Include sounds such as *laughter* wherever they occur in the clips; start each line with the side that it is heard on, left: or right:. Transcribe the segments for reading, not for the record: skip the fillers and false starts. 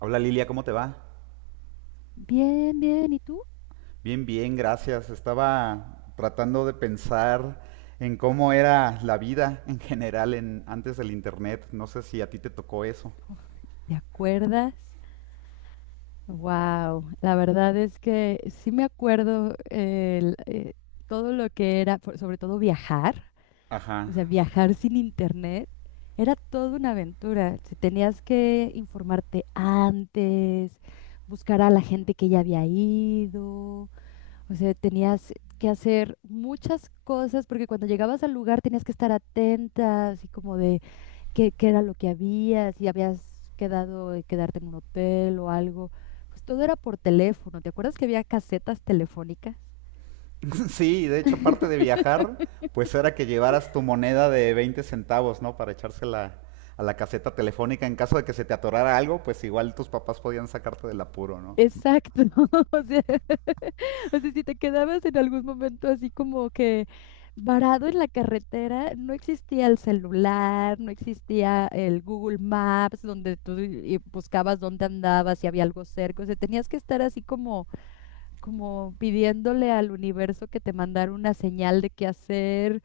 right: Hola Lilia, ¿cómo te va?
left: Bien, bien. ¿Y tú?
right: Bien, bien, gracias. Estaba tratando de pensar en cómo era la vida en general antes del internet. No sé si a ti te tocó eso.
left: ¿Te acuerdas? Wow, la verdad es que sí me acuerdo todo lo que era, sobre todo viajar, o
right: Ajá.
left: sea, viajar sin internet, era toda una aventura. Si tenías que informarte antes, buscar a la gente que ya había ido. O sea, tenías que hacer muchas cosas porque cuando llegabas al lugar tenías que estar atenta, así como de qué era lo que había, si habías quedado, de quedarte en un hotel o algo. Pues todo era por teléfono. ¿Te acuerdas que había casetas telefónicas?
right: *laughs* Sí, de hecho, aparte de viajar, pues era que llevaras tu moneda de 20 centavos, ¿no? Para echársela a la caseta telefónica en caso de que se te atorara algo, pues igual tus papás podían sacarte del apuro, ¿no?
left: Exacto, *laughs* o sea, *laughs* o sea, si te quedabas en algún momento así como que varado en la carretera, no existía el celular, no existía el Google Maps donde tú y buscabas dónde andabas, si había algo cerca, o sea, tenías que estar así como pidiéndole al universo que te mandara una señal de qué hacer,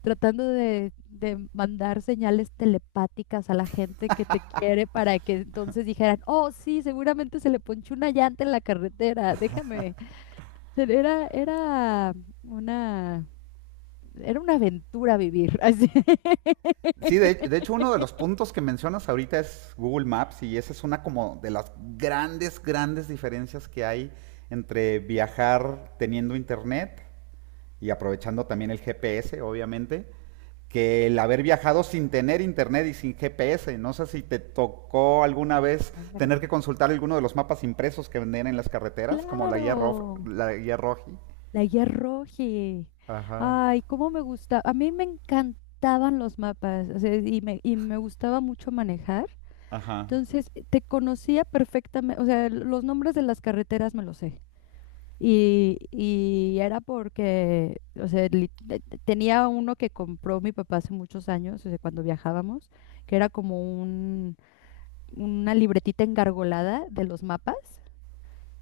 left: tratando de mandar señales telepáticas a la gente que te quiere para que entonces dijeran, oh, sí, seguramente se le ponchó una llanta en la carretera, déjame. Era, era una, era una aventura vivir. *laughs* Así.
right: Sí, de hecho uno de los puntos que mencionas ahorita es Google Maps, y esa es una como de las grandes diferencias que hay entre viajar teniendo internet y aprovechando también el GPS, obviamente, que el haber viajado sin tener internet y sin GPS. No sé si te tocó alguna vez
left: Claro.
right: tener que consultar alguno de los mapas impresos que venden en las carreteras, como la
left: Claro,
right: la guía Roji.
left: la guía Roji.
right: Ajá,
left: Ay, cómo me gusta. A mí me encantaban los mapas, o sea, y me gustaba mucho manejar.
right: ajá.
left: Entonces, te conocía perfectamente, o sea, los nombres de las carreteras me los sé. Y era porque, o sea, tenía uno que compró mi papá hace muchos años, o sea, cuando viajábamos, que era como una libretita engargolada de los mapas.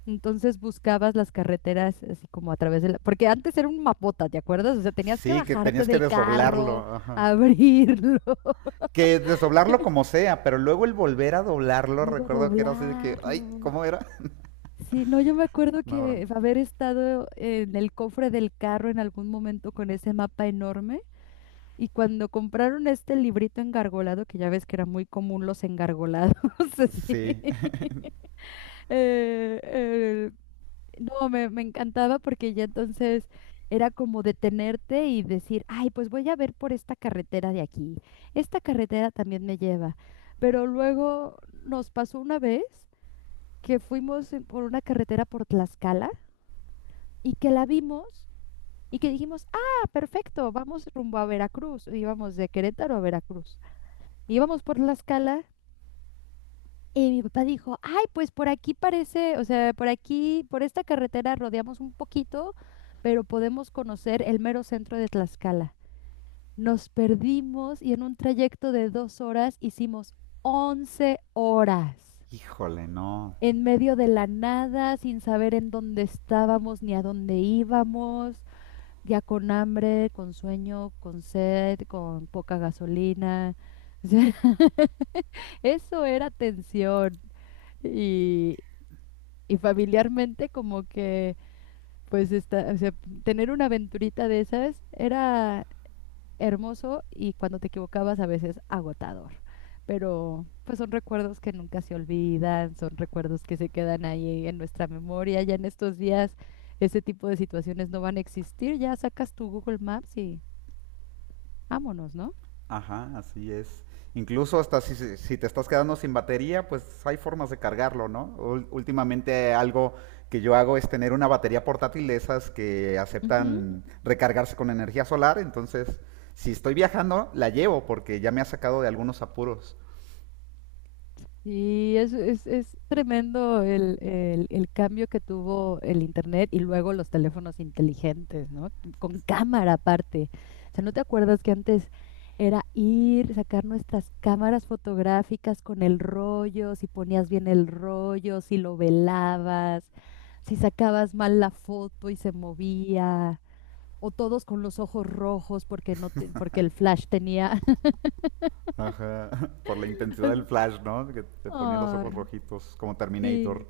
left: Entonces buscabas las carreteras así como a través de la... Porque antes era un mapota, ¿te acuerdas? O sea, tenías que
right: Sí, que
left: bajarte
right: tenías que
left: del
right: desdoblarlo,
left: carro,
right: ajá.
left: abrirlo, *laughs*
right: Que desdoblarlo como sea, pero luego el volver a doblarlo,
left: luego
right: recuerdo que era así de que, ay,
left: doblarlo.
right: ¿cómo era? *laughs*
left: Sí, no, yo me acuerdo
right: No,
left: que
right: bronco.
left: haber estado en el cofre del carro en algún momento con ese mapa enorme. Y cuando compraron este librito engargolado, que ya ves que era muy común los engargolados, *laughs* así.
right: Sí.
left: eh, eh, no, me encantaba porque ya entonces era como detenerte y decir, ay, pues voy a ver por esta carretera de aquí. Esta carretera también me lleva. Pero luego nos pasó una vez que fuimos por una carretera por Tlaxcala y que la vimos y que dijimos, ah, perfecto, vamos rumbo a Veracruz. Íbamos de Querétaro a Veracruz. Íbamos por la escala y mi papá dijo, ay, pues por aquí parece, o sea, por aquí, por esta carretera rodeamos un poquito, pero podemos conocer el mero centro de Tlaxcala. Nos perdimos y en un trayecto de 2 horas hicimos 11 horas,
right: Híjole, no.
left: en medio de la nada, sin saber en dónde estábamos ni a dónde íbamos, ya con hambre, con sueño, con sed, con poca gasolina. *laughs* O sea, eso era tensión. Y, y familiarmente como que, pues, o sea, tener una aventurita de esas era hermoso y cuando te equivocabas a veces agotador. Pero pues son recuerdos que nunca se olvidan, son recuerdos que se quedan ahí en nuestra memoria. Ya en estos días ese tipo de situaciones no van a existir. Ya sacas tu Google Maps y vámonos, ¿no?
right: Ajá, así es. Incluso hasta si te estás quedando sin batería, pues hay formas de cargarlo, ¿no? Últimamente algo que yo hago es tener una batería portátil de esas que aceptan recargarse con energía solar, entonces si estoy viajando, la llevo porque ya me ha sacado de algunos apuros.
left: Y es tremendo el cambio que tuvo el Internet y luego los teléfonos inteligentes, ¿no? Con cámara aparte. O sea, ¿no te acuerdas que antes era ir, sacar nuestras cámaras fotográficas con el rollo, si ponías bien el rollo, si lo velabas, si sacabas mal la foto y se movía, o todos con los ojos rojos porque no te- porque el flash tenía.
right: Ajá, *laughs* por la
left: *laughs*
right: intensidad del
left: Así,
right: flash, ¿no? Que te ponía los ojos
left: ay,
right: rojitos, como Terminator.
left: sí.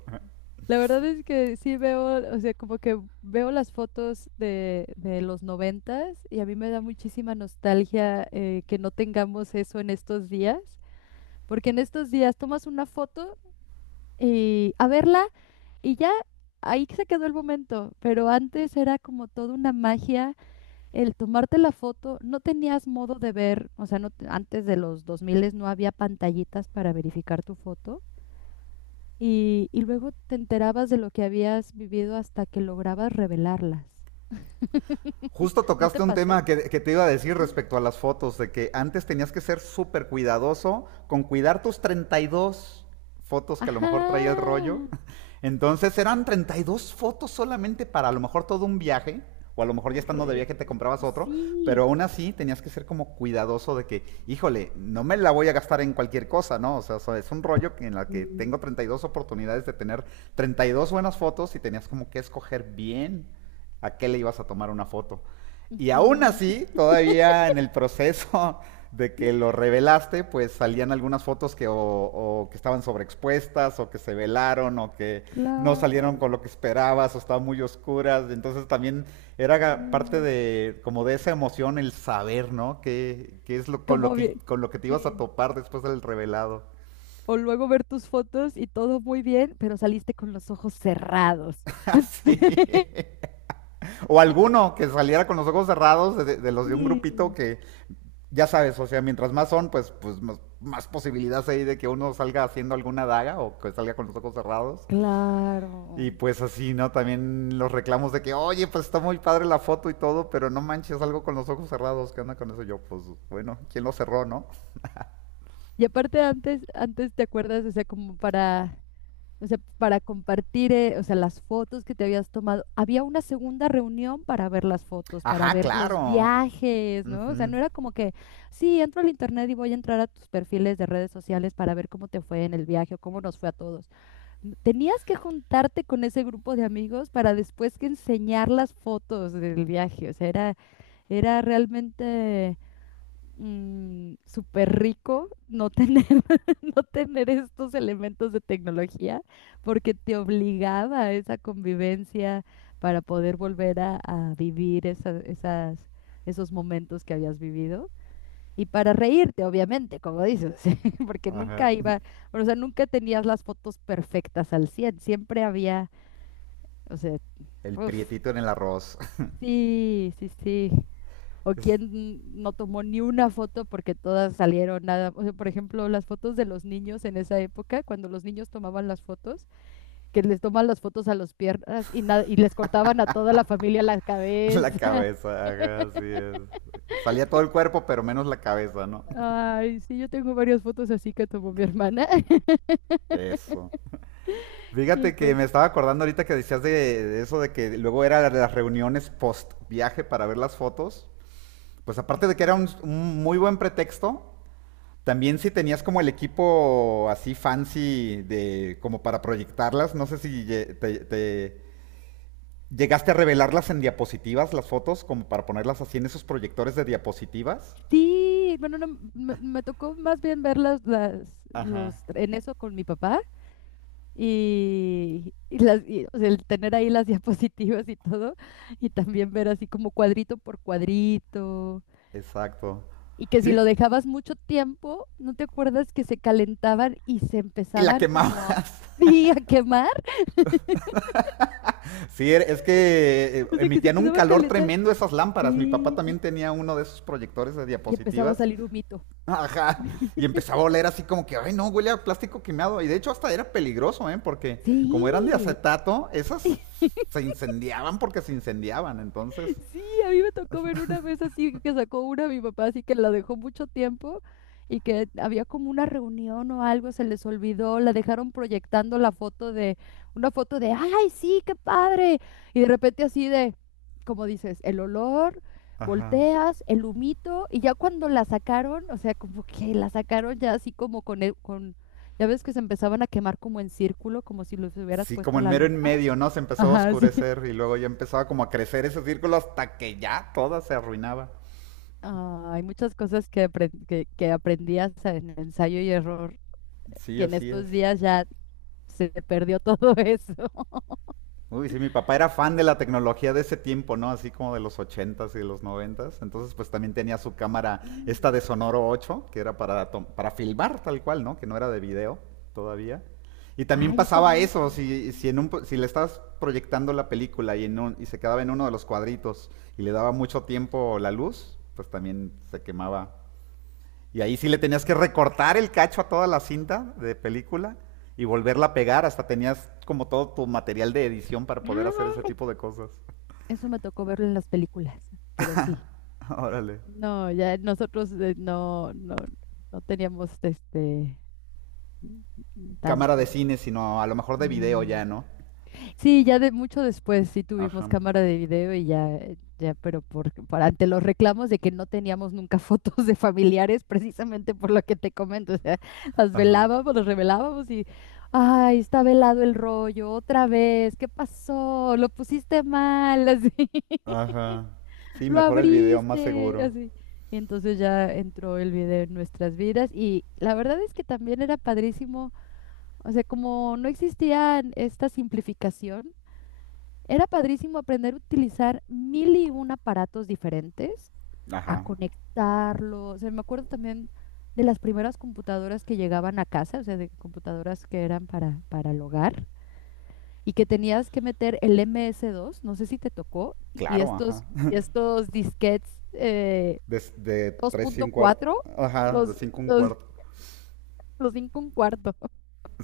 left: La verdad es que sí veo, o sea, como que veo las fotos de los noventas y a mí me da muchísima nostalgia, que no tengamos eso en estos días, porque en estos días tomas una foto y a verla y ya ahí se quedó el momento, pero antes era como toda una magia el tomarte la foto, no tenías modo de ver, o sea, no, antes de los 2000 no había pantallitas para verificar tu foto y luego te enterabas de lo que habías vivido hasta que lograbas revelarlas. *laughs*
right: Justo
left: ¿No te
right: tocaste un
left: pasó?
right: tema te iba a decir respecto a las fotos, de que antes tenías que ser súper cuidadoso con cuidar tus 32 fotos que a lo mejor traía el rollo.
left: Ajá,
right: *laughs* Entonces eran 32 fotos solamente para a lo mejor todo un viaje, o a lo mejor ya estando de viaje te
left: correcto.
right: comprabas otro, pero
left: Sí.
right: aún así tenías que ser como cuidadoso de que, híjole, no me la voy a gastar en cualquier cosa, ¿no? O sea, es un rollo en la que
left: Mm.
right: tengo 32 oportunidades de tener 32 buenas fotos, y tenías como que escoger bien a qué le ibas a tomar una foto. Y aún
left: Ujú.
right: así, todavía en el proceso *laughs* de que lo
left: *laughs*
right: revelaste, pues salían algunas fotos que o que estaban sobreexpuestas, o que se velaron, o que no salieron
left: Claro.
right: con lo que esperabas, o estaban muy oscuras. Entonces también era parte
left: Mm.
right: de como de esa emoción el saber, ¿no? Que, qué es lo,
left: Como bien.
right: con lo que te ibas a
left: Sí.
right: topar después del revelado.
left: O luego ver tus fotos y todo muy bien, pero saliste con los ojos cerrados.
right: *laughs* Así.
left: *laughs*
right: O alguno que saliera con los ojos cerrados de los de un grupito
left: Sí,
right: que ya sabes, o sea, mientras más son, pues, pues más posibilidades hay de que uno salga haciendo alguna daga o que salga con los ojos cerrados. Y
left: claro.
right: pues así, ¿no? También los reclamos de que, oye, pues está muy padre la foto y todo, pero no manches algo con los ojos cerrados. ¿Qué onda con eso? Yo, pues, bueno, ¿quién lo cerró, no?
left: Y aparte antes te acuerdas, o sea, como para o sea, para compartir, o sea, las fotos que te habías tomado. Había una segunda reunión para ver las fotos, para
right: Ajá,
left: ver
right: claro.
left: los viajes, ¿no? O sea,
right: Ujú.
left: no era como que, sí, entro al internet y voy a entrar a tus perfiles de redes sociales para ver cómo te fue en el viaje o cómo nos fue a todos. Tenías que juntarte con ese grupo de amigos para después que enseñar las fotos del viaje. O sea, era realmente, súper rico no tener, *laughs* no tener estos elementos de tecnología, porque te obligaba a esa convivencia para poder volver a vivir esos momentos que habías vivido. Y para reírte, obviamente, como dices, *laughs* porque
right: Ajá.
left: nunca iba, o sea, nunca tenías las fotos perfectas al 100 siempre había, o sea,
right: El
left: uf,
right: prietito en el arroz.
left: sí, sí, sí, o
right: *laughs*
left: quién no tomó ni una foto porque todas salieron nada. O sea, por ejemplo, las fotos de los niños en esa época, cuando los niños tomaban las fotos, que les toman las fotos a los piernas y, nada y les cortaban a toda la familia la
right: Es la
left: cabeza.
right: cabeza, ajá, así es. Salía todo el cuerpo, pero menos la cabeza, ¿no?
left: *laughs* Ay, sí, yo tengo varias fotos así que tomó mi hermana. *laughs*
right: Eso.
left: Y
right: Fíjate que
left: pues.
right: me estaba acordando ahorita que de eso de que luego era las reuniones post viaje para ver las fotos. Pues aparte de que era
left: Ujú.
right: un muy buen pretexto, también si tenías como el equipo así fancy de como para proyectarlas, no sé si llegaste a revelarlas en diapositivas, las fotos, como para ponerlas así en esos proyectores de diapositivas.
left: Sí, bueno, no, me tocó más bien verlas
right: Ajá.
left: en eso con mi papá. Y o sea, el tener ahí las *laughs* diapositivas y todo, y también ver así como cuadrito por cuadrito,
right: Exacto.
left: y que si
right: Sí,
left: lo dejabas mucho tiempo, ¿no te acuerdas que se calentaban y se
right: y la
left: empezaban
right: quemaba.
left: como a,
right: *laughs*
left: *laughs* sí, a quemar?
right: Sí, es que
left: O sea, que se
right: emitían un
left: empezaba a
right: calor
left: calentar,
right: tremendo esas lámparas. Mi papá
left: sí,
right: también
left: y,
right: tenía uno de esos proyectores de
left: y empezaba a
right: diapositivas.
left: salir humito.
right: *laughs* Ajá. Y empezaba a oler así como que, ay, no, huele a plástico quemado. Y de hecho hasta era peligroso, ¿eh? Porque como eran de
left: Sí.
right: acetato, esas
left: *laughs*
right: se incendiaban porque se incendiaban. Entonces,
left: Sí, a mí me tocó ver una vez así que sacó una mi papá, así que la dejó mucho tiempo y que había como una reunión o algo, se les olvidó, la dejaron proyectando una foto de, ay, sí, qué padre. Y de repente así de, como dices, el olor,
right: ajá.
left: volteas, el humito, y ya cuando la sacaron, o sea, como que la sacaron ya así como con, con, ya ves que se empezaban a quemar como en círculo, como si los hubieras
right: Sí, como
left: puesto
right: en
left: la
right: mero en
left: lupa. *laughs*
right: medio, ¿no? Se empezó a
left: Ajá, sí.
right: oscurecer y luego ya empezaba como a crecer ese círculo hasta que ya toda se arruinaba.
left: Ah, hay muchas cosas que aprendí hasta en ensayo y error,
right: Sí,
left: que en
right: así es.
left: estos días ya se perdió todo *laughs* eso.
right: Uy, sí, mi papá era fan de la tecnología de ese tiempo, ¿no? Así como de los 80s y de los 90s. Entonces, pues también tenía su cámara, esta de
left: Mm.
right: Sonoro 8, que era para, para filmar tal cual, ¿no? Que no era de video todavía. Y también
left: Ay, esas
right: pasaba
left: no las
right: eso,
left: conozco.
right: si le estabas proyectando la película y se quedaba en uno de los cuadritos y le daba mucho tiempo la luz, pues también se quemaba, y ahí sí le tenías que recortar el cacho a toda la cinta de película y volverla a pegar. Hasta tenías como todo tu material de edición para poder hacer ese
left: Ay,
right: tipo de cosas.
left: eso me tocó verlo en las películas, pero sí.
right: *laughs* Órale.
left: No, ya nosotros, no teníamos este,
right: Cámara de
left: tanto.
right: cine, sino a lo mejor de video
left: No.
right: ya, ¿no?
left: Sí, ya de mucho después sí tuvimos
right: Ajá.
left: cámara de video y ya, pero por ante los reclamos de que no teníamos nunca *laughs* fotos de familiares, precisamente por lo que te comento, o sea, las
right: Ajá.
left: velábamos, las revelábamos y, ay, está velado el rollo, otra vez, ¿qué pasó? Lo pusiste mal, así, *laughs*
right: Ajá. Sí,
left: lo
right: mejor el video, más
left: abriste,
right: seguro.
left: así. Y entonces ya entró el video en nuestras vidas y la verdad es que también era padrísimo, o sea, como no existía esta simplificación. Era padrísimo aprender a utilizar mil y un aparatos diferentes, a
right: Ajá.
left: conectarlos. O sea, me acuerdo también de las primeras computadoras que llegaban a casa, o sea, de computadoras que eran para el hogar y que tenías que meter el MS2, no sé si te tocó, y
right: Claro,
left: estos,
right: ajá. *laughs*
left: y estos disquetes,
right: De tres y un cuarto.
left: 2.4,
right: Ajá, de
left: los,
right: cinco un
left: los,
right: cuarto.
left: los 5 un cuarto.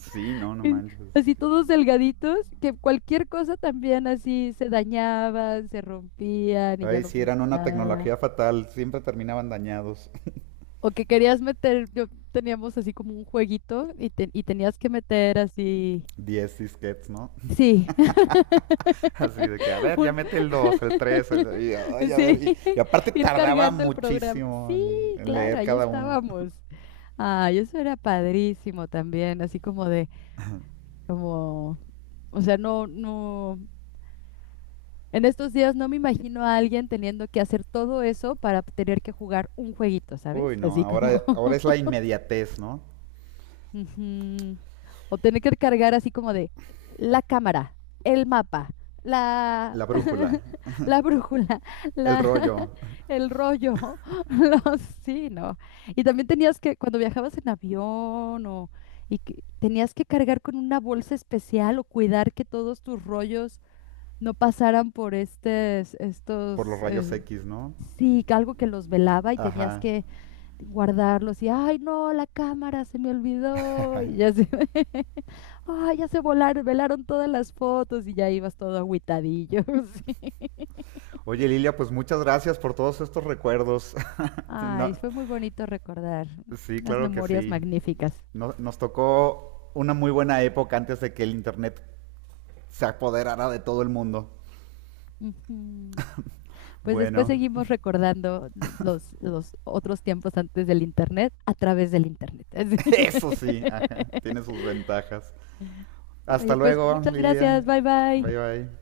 right: Sí,
left: *laughs*
right: no, no
left: que-
right: manches.
left: Así todos delgaditos, que cualquier cosa también así se dañaban, se rompían y ya
right: Ay,
left: no
right: sí, eran una
left: funcionaba.
right: tecnología fatal. Siempre terminaban dañados.
left: O que querías meter, yo teníamos así como un jueguito y y tenías que meter así,
right: *laughs* Diez disquets, ¿no?
left: sí,
right: *laughs* Así de que, a
left: *laughs*
right: ver, ya
left: un,
right: mete el 2, el 3, el... Y, ay,
left: *laughs*
right: a ver,
left: sí,
right: y
left: *laughs*
right: aparte
left: ir
right: tardaba
left: cargando el programa.
right: muchísimo
left: Sí,
right: en
left: claro,
right: leer
left: ahí
right: cada uno.
left: estábamos. Ay, eso era padrísimo también, así como de, como, o sea, no, no. En estos días no me imagino a alguien teniendo que hacer todo eso para tener que jugar un jueguito, ¿sabes?
right: Uy, no,
left: Así como.
right: ahora es la inmediatez, ¿no?
left: *laughs* Ujú. O tener que cargar así como de la cámara, el mapa, la,
right: La brújula,
left: *laughs* la brújula,
right: el
left: la, *laughs*
right: rollo,
left: el rollo, *laughs* los, sí, ¿no? Y también tenías que, cuando viajabas en avión o, y que tenías que cargar con una bolsa especial o cuidar que todos tus rollos no pasaran por
right: por los
left: estos,
right: rayos X, ¿no?
left: sí, que algo que los velaba y tenías
right: Ajá.
left: que guardarlos y, ay, no, la cámara se me olvidó y ya se, *laughs* ay, ya se velaron todas las fotos y ya ibas todo agüitadillo. *laughs* Sí.
right: Oye, Lilia, pues muchas gracias por todos estos recuerdos. *laughs* No,
left: Ay, fue muy bonito recordar
right: sí,
left: unas
right: claro que
left: memorias
right: sí.
left: magníficas.
right: Nos tocó una muy buena época antes de que el Internet se apoderara de todo el mundo.
left: Ujú. Pues después
right: Bueno,
left: seguimos recordando los otros tiempos antes del internet a través del internet. *laughs* Así.
right: *laughs* eso sí, ajá, tiene
left: *laughs*
right: sus ventajas. Hasta
left: Oye, pues
right: luego,
left: muchas
right: Lilia.
left: gracias, bye bye.
right: Bye bye.